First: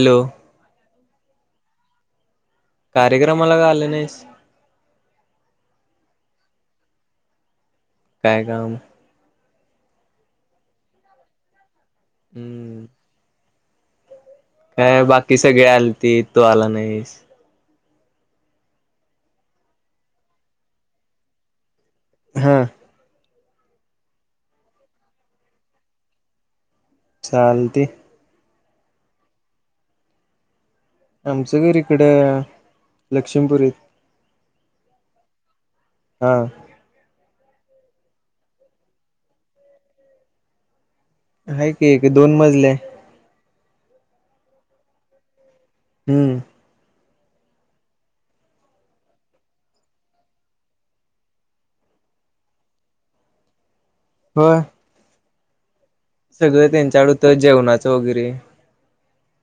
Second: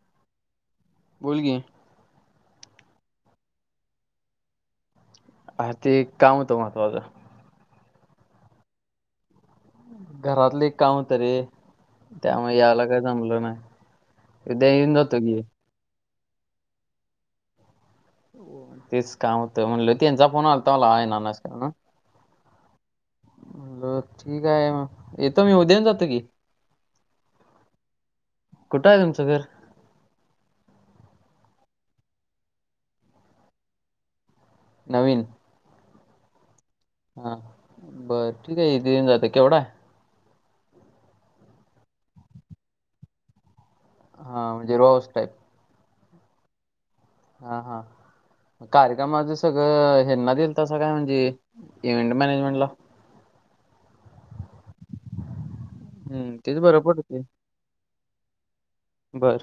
Hello! बोल की. कार्यक्रमाला का आली नाहीस? अ ते काम होतं महत्त्वाचं. काय काम? घरातल एक काम होतं रे. त्यामुळे हम्म यायला काय जमलं नाही. उद्या येऊन काय जातो बाकी की सगळे आलतीत. तु आला नाहीस. तेच काम होतं. म्हणल त्यांचा फोन आलता मला येणार नाहीस काय म्हणून? हा. बर. ठीक आहे. येतो मी उद्या येऊन जातो की. चालते. कुठ आहे तुमचं घर? आमचं घर इकड लक्षीमपूरीत. नवीन? हा. हा बरं ठीक आहे. इथ येऊन जातो केवढाय? हाय की एक दोन मजलीय. हा म्हणजे रो -हाऊस टाईप. हम्म. हा हा. म कार्यक्रमाच सगळं हेन्ना दोलतासा काय म्हणजे इव्हेंट मॅनेजमेंट ला? होय. हम्म, तेच सगळं बरं त्यांच्याकड पडते होत जेवणाचं वगैरे बर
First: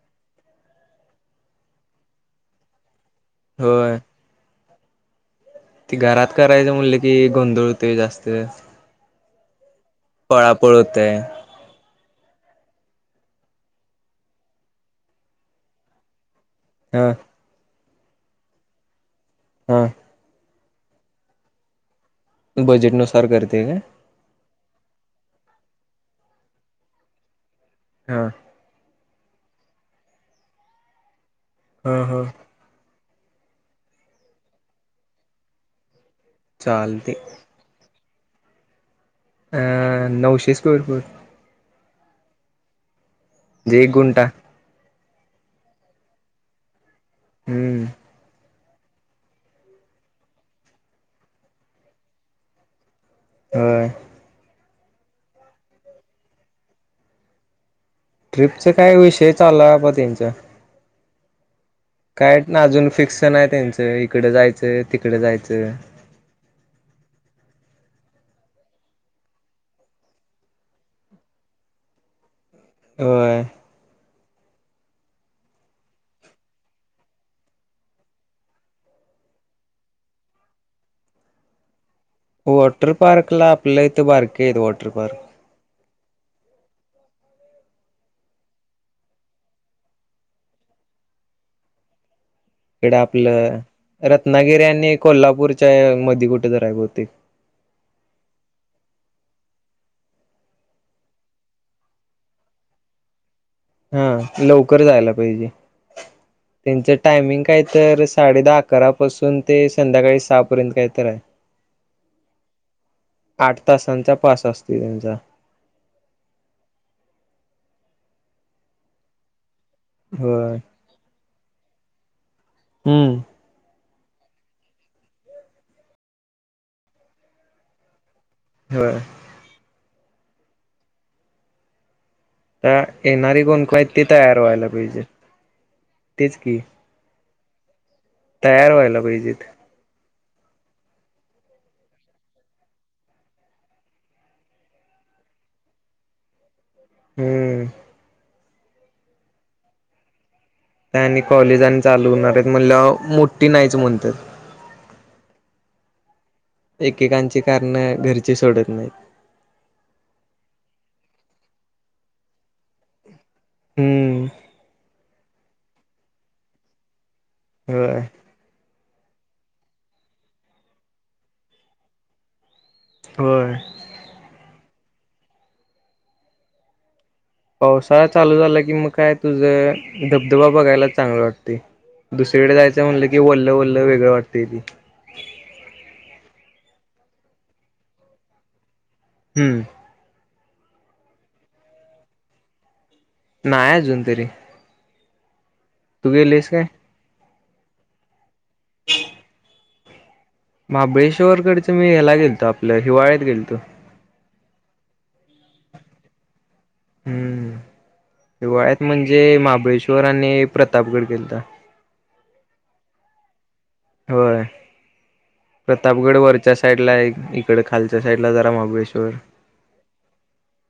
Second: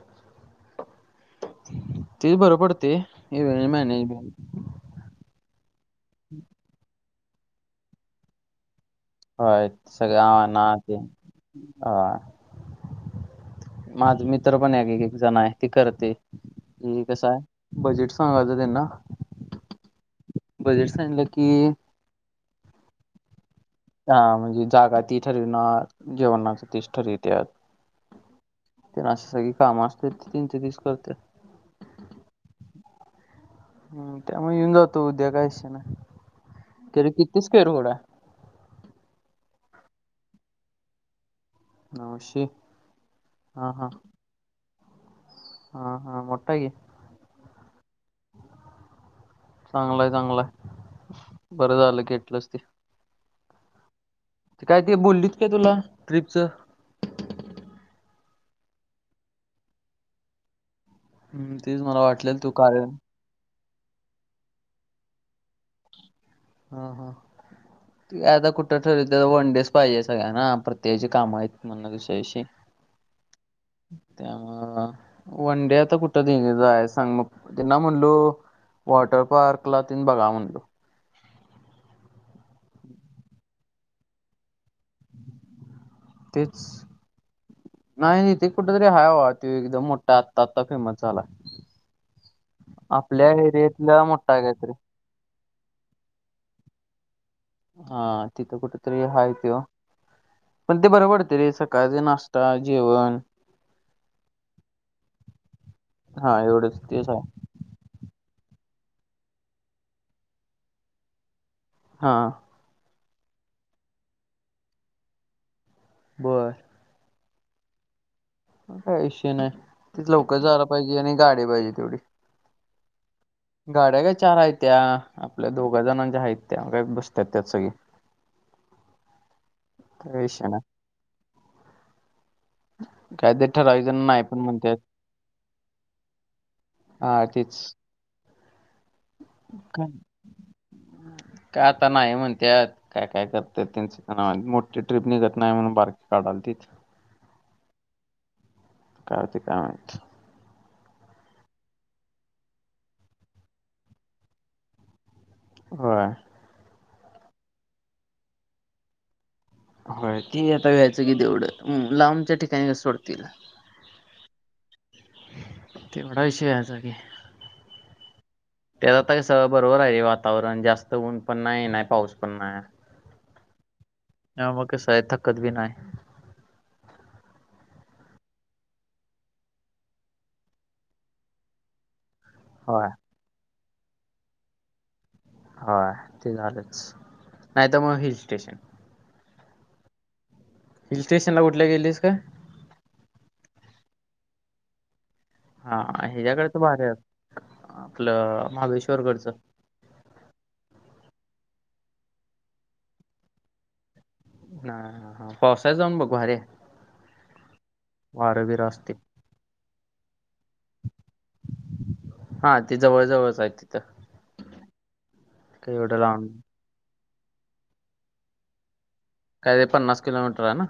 ते बी बरं पडतय इव होय मॅनेंजमेंट ती घरात करायचं म्हटलं की गोंधळ होतोय जास्त होय सगळ आणा पळापळ तेन होतय आ माझ मित्र पण एक एक जण आहे ते करते हम्म हा कसा हाय बजेट सांगायचं त्यांना हा बजेट सांगीतलं की बजेटनुसार करते काय? हा म्हणजे जागा ती ठरविनार जेवणाचं तीच ठरवित्यात हा तेन असं सगळी कामं असत्यात तेंचं तीच करत्यात हा हा हम् त्यामुळे येऊन जातो उद्या काय विषय नाही तरी चालते किती स्क्वेअर फूट हाय? अं नऊशे स्क्वेअर फूट नऊशे हा हा एक गुंटा हा हा मोठा हाय की हम्म चांगलाय चांगलाय बरं झालं घेतलंस ते होय ते काय ते बोललीत का तुला ट्रिपचं? ट्रिपचा काय विषय चालू हाय बाबा त्यांचं हम् तेच मला वाटलेल तू कार्य ण आहे त्यांचं इकडे जायचं तिकडे जायचं हा हा आता कुठं ठरवितात वन डेच पाहिजे सगळ्यांना प्रत्येकाची कामं आहेत म्हण दुसऱ्या दिवशी होय त्या अ वन डे आता कुठं दिले जायाचं आहे सांग मग त्याना म्हणलो वॉटर पार्क ला तेन बघा म्हणलं वॉटर पार्क ला आपल्या इथं बारके आहेत वॉटर पार्क तेच नाही नाही इथं एक कुठंतरी हाय बाबा त्यो एकदम मोठा हाय आत्ता आत्ता फेमस झालाय इकडे आपल्या आपलं एरियातला मोठा हाय रत्नागिरी काहीतरी आणि कोल्हापूरच्या मधी कुठंतर हाय बहुतेक हा तिथं कुठ तरी हाय त्यो पण ते बरं पडतय रे सकाळचा नाश्ता, जेवण हा, लवकर जायला पाहिजे, हा एवढंच त्यांच तेच आहे. टायमिंग काय तर, साडे दहा, अकरापासून ते संध्याकाळी सहा पर्यंत काही तर हाय. हा. आठ तासांचा पास असतोय त्येचा. बरं. काय विषय नाय, तिथ लवकर होय जायला पाहिजे, आणि गाडी पाहिजे तेवढी. हम्म. गाड्या काय चार आहेत त्या आपल्या दोघा जणांच्या आहेत त्या काही बसत्यात त्यात सगळी. वय. काय विशय नाही. आ काय येणारे ते कोण [unintelligible] ठराविक आहेत जण ते नाही तयार पण व्हायला म्हणतात पाहिजे तेच की. हा तेच. तयार व्हायला पाहिजेेत. का आता नाही म्हणत्यात. काय काय करत्यात त्यांच त्यांना माहित मोठी ट्रीप निघत नाही म्हणून बारकी काढालतीत. हम्म. काय होतय काय माहित. आणि कॉलेज आणि चालू होणार आहेत म्हणल्यावर मोठी नाहीच म्हणत्यात. होय. एकेकांची कारण घरचे सोडत नाहीत. होय ती आता घ्यायचं की तेवढं लांबच्या ठिकाणी तसं सोडतीला. हम्म. तेवढा विषय व्हायचा की. होय. त्यात आता कस बरोबर आहे वातावरण जास्त ऊन पण नाही नाही पाऊस पण नाही. होय. त्यामुळ कसाय थकत बी नाय. पावसाळा चालू झाला की मग काय तुझ धबधबा बघायला चांगला वाटतय. दुसरीकडे जायचं होय म्हटलं की वल्ल वल्ल वेगळं वातंय ते. हाय ते झालंच नाही तर मग हिल स्टेशन. हम्म. हिल स्टेशन ला कुठल्या गेलीस काय? नाही अजून तरी. हा तू गेलेस ह्याच्याकडचं काय भारी आहे. आपलं महाबळेश्वर गडच. महाबळेश्वर गडचं मी ह्याला गेलतो आपल्या हिवाळ्यात गेलतो. पावसाळ्यात जाऊन बघ भारी आहे. हम्म वारं बिरं हिवाळ्यात असते. म्हणजे महाबळेश्वर आणि प्रतापगड गेलता. हा ते जवळ जवळच आहेत. होय, काही एवढं प्रतापगड लांब वरच्या साईड ला एक इकड खालच्या साईड ला जरा महाबळेश्वर. काय ते पन्नास किलोमीटर आहे ना.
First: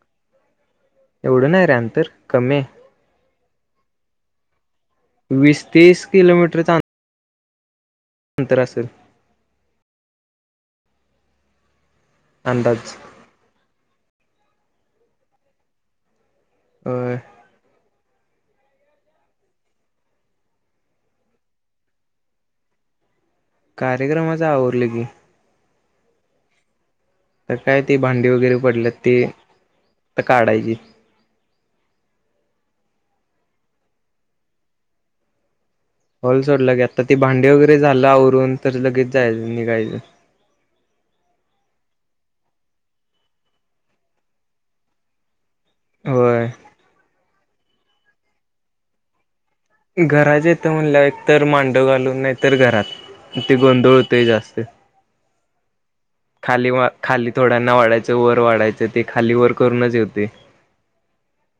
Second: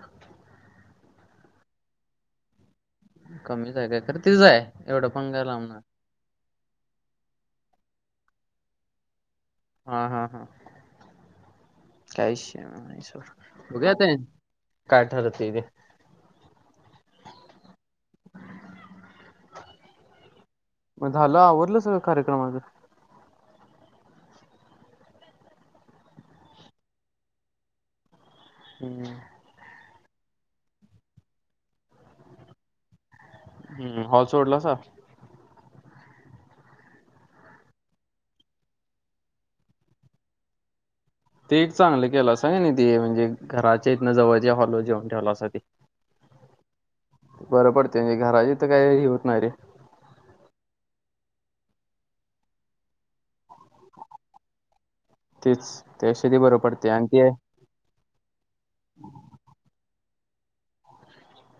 एवढं नाही रे अंतर कमी आहे. कमीच आहे काय तर तिच आहे एवढं पण काय वीस लांब नाही. तीस किलोमीटरचा अं अंतर असल. हा हा हा, काय विषय अंदाज नाही सोड. [unintelligible] काय ठरतय ते. होय. [inaudible] मग झालं आवरलं सगळं कार्यक्रमाच. कार्यक्रमाच आवरलं की. तर काय ती भांडी वगैरे पडल्या ते, हम्म [unintelligible] काढायची. हम्म हॉल सोडलासा? हॉल सोडलं की आता ते भांडे वगैरे झालं आवरून तर लगेच जायचं निघायच. ते एक चांगलं केल असा की नाही ते म्हणजे घराच्या इथन जवळजे हॅलवर जेवन ठेवलासाते. होय. बर पडते म्हणजे घरा इथ काही होत नाही रे. घराच्या इथ म्हणला एक तर मांडव घालून नाही तर घरात. ते गोंधळ होतय जास्त तेच त्यापेक्षा ते बरं खाली, पडते आणि ते खाली थोड्यांना वाढायच च वर वाढायचं ते खाली वर करूनच येते.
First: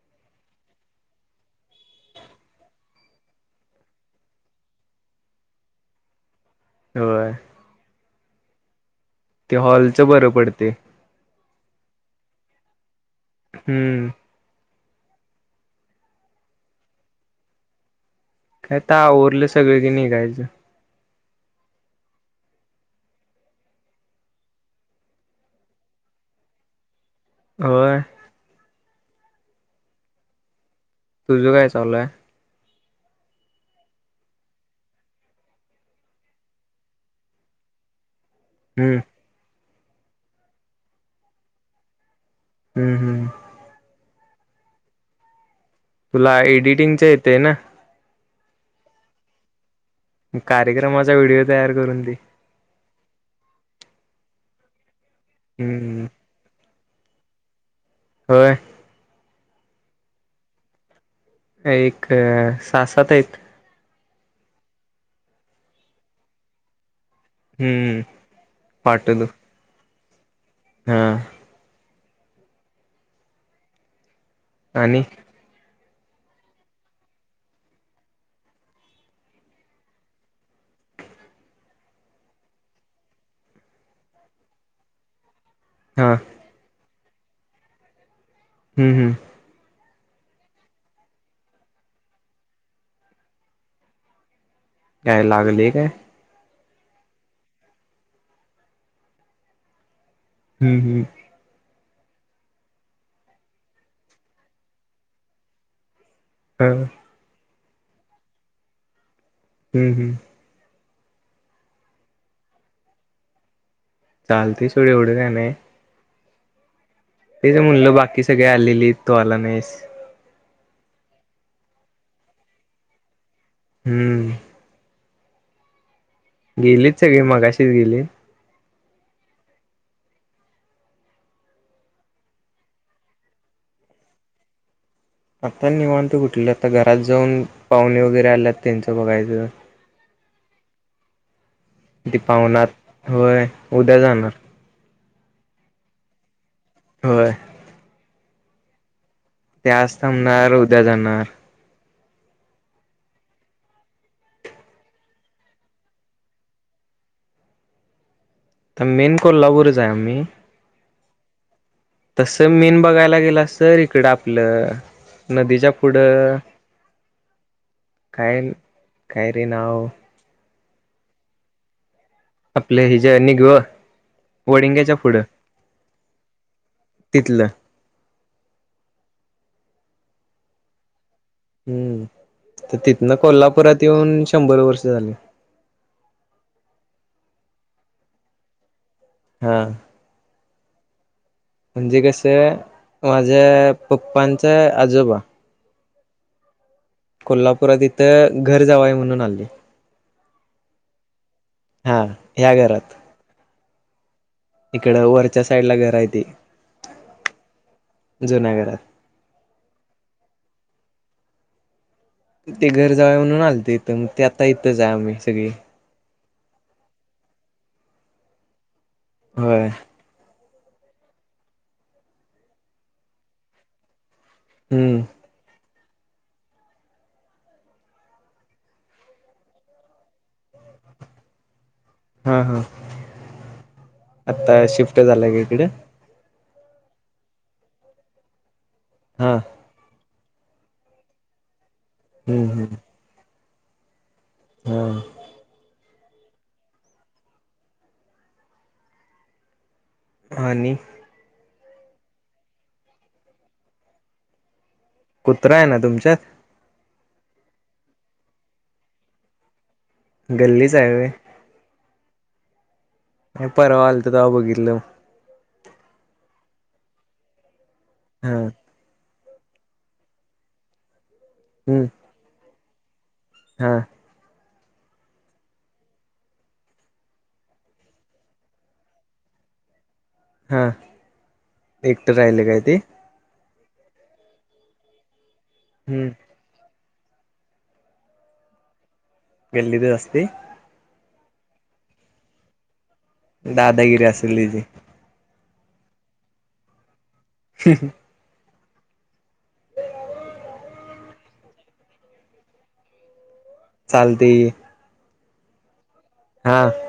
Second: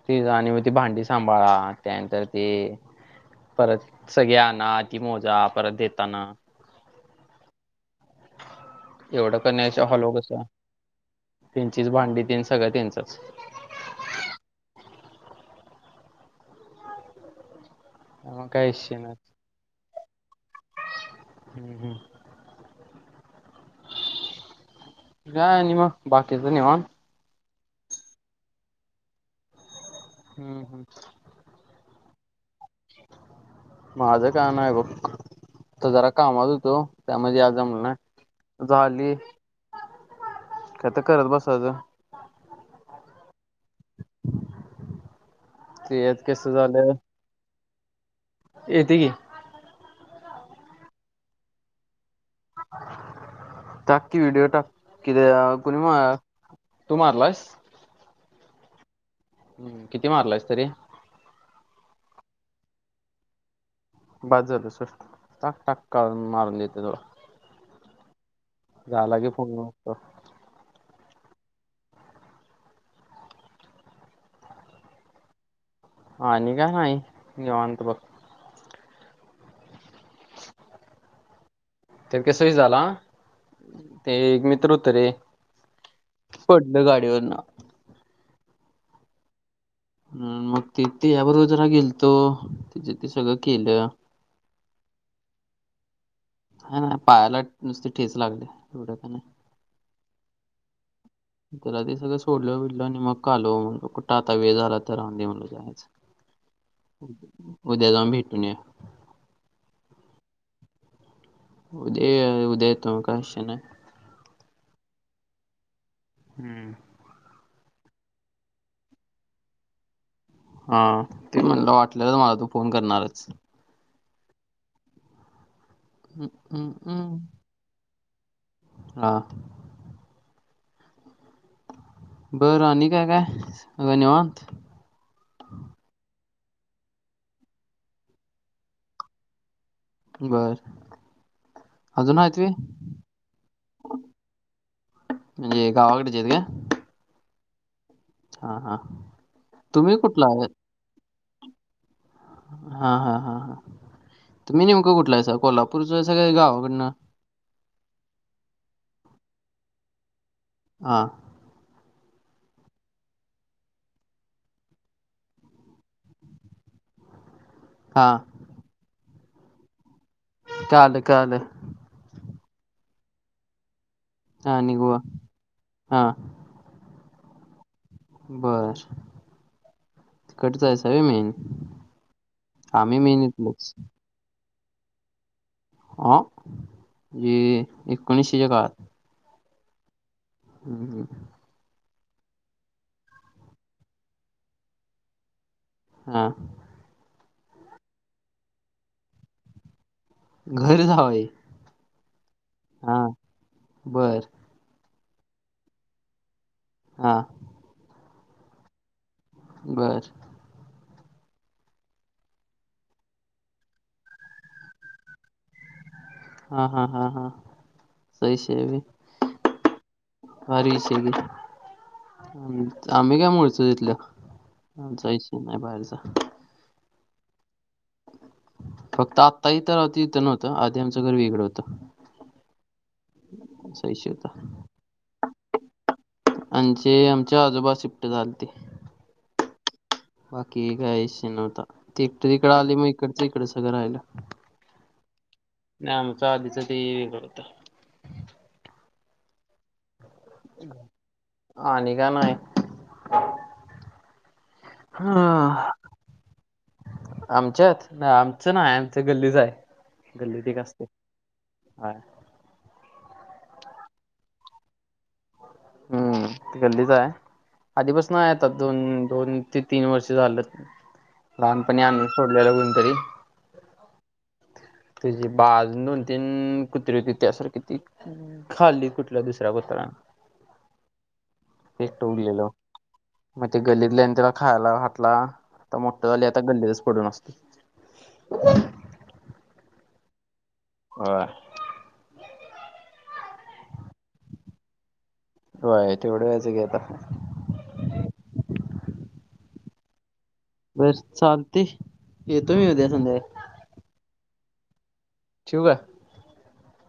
ती जान आणि मग ती भांडी सांभाळा त्यानंतर ते परत सगळे आणना ती मोजा परत देताना होय. एवढं क ते नाहीश हॉलचं हाॅलवर कस बरं पडते त्यांचीच भांडी त्यांन सगळं त्यांचच. हम्म. मग काय विषय आता नाही ओवरलं सगळे की निघायच. हम्म, हम्म. काय आणि मग बाकीच निवांत. होय. हम्म, हम्म. तुझ काय चालू आहे? माझं काम आहे बघ. आता जरा कामत होतो त्यामध्ये आज जमल नाही. हम्म झाली आता करत बसायच. हम्म, हम्म ते यात तुला कसं झालं एडिटिंग च येतय ना? येते की. कार्यक्रमाचा व्हिडिओ तयार करून दे. टाकी व्हिडिओ टाक कि कुणी म हम्म तु मारलायेस? होय. हम्म, किती मारल्यास तरी? एक साहा, सात आहेत. बास झाल चल टाक, टाक मारून देतो तोवर. हम्म.. झाला पाठवतो की फोन लावतो‌ हा.. आणि? आणि काय नाही निवांत बघ. तर कसही झाला ते एक मित्र होत रे हा. पडलो गाडीवरन. हम्म, हम्म. हम्म, मग ति तिच्या बरोबर जरा गेलतो तिचे ते सगळं केल. काय लागले काय? ह ना पाहायला नुसती ठेच लागले एवढ्या का नाही. हम्म, हम्म त्याला ते सगळं सोडलं विडल आणि मग आलो म कुट आत वेळ झाला तर राहूंदे म्हणल जायाचं. [inaudible] हा. उद्या जाऊन भेटून येवुया. हम् हम्. उद्या उद्या येतो मी काय विषय नई. चालतय सोड एवढं काय नाही. हम्म. तेच म्हणलं बाकी सगळे आलेली तो आला नाहीस? हा ते म्हणलं वाटलेलच मला तू फोन करणारच. हम्म. हम्. गेलीत सगळी मगाशीच गेलीत. हा. बरं आणि काय काय? सग निवांत? आता निवांत कुठलं? आता घरात जाऊन पाहुणे वगैरे आल्यात त्यांचं बघायचं. बर. ती अजून आहेत व्हय पाहुणार होय उद्या जाणार. म्हणजे गावाकडची हाईत काय? होय. हा हा. त्याज तुम्ही कुठला आहेत? थांबणार उद्या जाणार. हा हा हा हा तुम्ही नेमकं कुठल हाईसा कोल्हापूरच हाईसा काय गावाकडनं? त मेन कोल्हापूर च हाय आम्ही. हा. तस मीन बघायला गेलास तर इकड आपलं नदीच्या पुढं हा. काय न् काय रे नाव? कळाल कळाल. आपले हि ज्या निघव. आणि वडिंग्याच्या गोवा पुढं. हा तिथलं. बर. तिकडच हायसा होय मेन. हम्म तर आम्ही तिथन मेन इथलंच कोल्हापुरात येऊन शंभर वर्ष झाल. आ? जे एकोणीशेच्या काळात. हा. हम् हम्म. म्हणजे कसं माझ्या पप्पांच आजोबा हा. कोल्हापुरात इथं घर जावंय म्हणून आले. घर जावय? हा ह्या घरात. बरं. इकड वरच्या सईड ला घर हाय ते. हा. जुन्या घरात. बरं. ते घर जावळ म्हणून आलत इथं मग ते आता इथंच आहे आम्ही सगळी. हा हा हा हा सही सेबी होय. हारी सेबी आम्ही काय म्हणतो तिथल हम्म आमचा विषय नाही बाहेरचा. फक्त आत्ता इथं नव्हतं आधी आमचं घर वेगळ होत. हा हा विषय होता आता शिफ्ट झालाय का इकडे? आमचे, आमचे आजोबा शिफ्ट झाले ते. हा.. बाकी काय विषय नव्हता ते एकटे इकड हम्म हम्म आले मग इकडच इकड सगळं राहिल. [inaudible] नाही आमच आधीच ते वेगळ होत आणि आणि काय नाही. [inaudible] कुत्रा आहे ना तुमच्यात आमच्यात आमच नाय आमच गल्लीच आहे गल्लीत एक गल्लीच असते. आहे व्हय हाय [inaudible] मी परवा आलतो तवा बघितल. हम्म गल्दीच आहे आधीपस ना आहे हा आता दोन, दोन ते तीन वर्ष झालं लहानपणी हम्म आणुन सोडलेलं कोणतरी हा. तुझी बाज दोन, तीन कुत्रे होती त्या सार किती खाल्ली कुठल्या दुसऱ्या [inaudible] हां.. एकट उरलेल मग ते गल्तल्यान त्याला खायला घातला आता मोठं हम्म झाल्यात गल्लीतच पडून असतो. [inaudible] गल्लीतच असते? होय. दादागिरी असेल त्याची? होय तेवढं व्यायच की आता. [inaudible] [inaudible] बर चालते, येतोय उद्या संध्याकाळी? चालतेये. ठेऊ का? हां.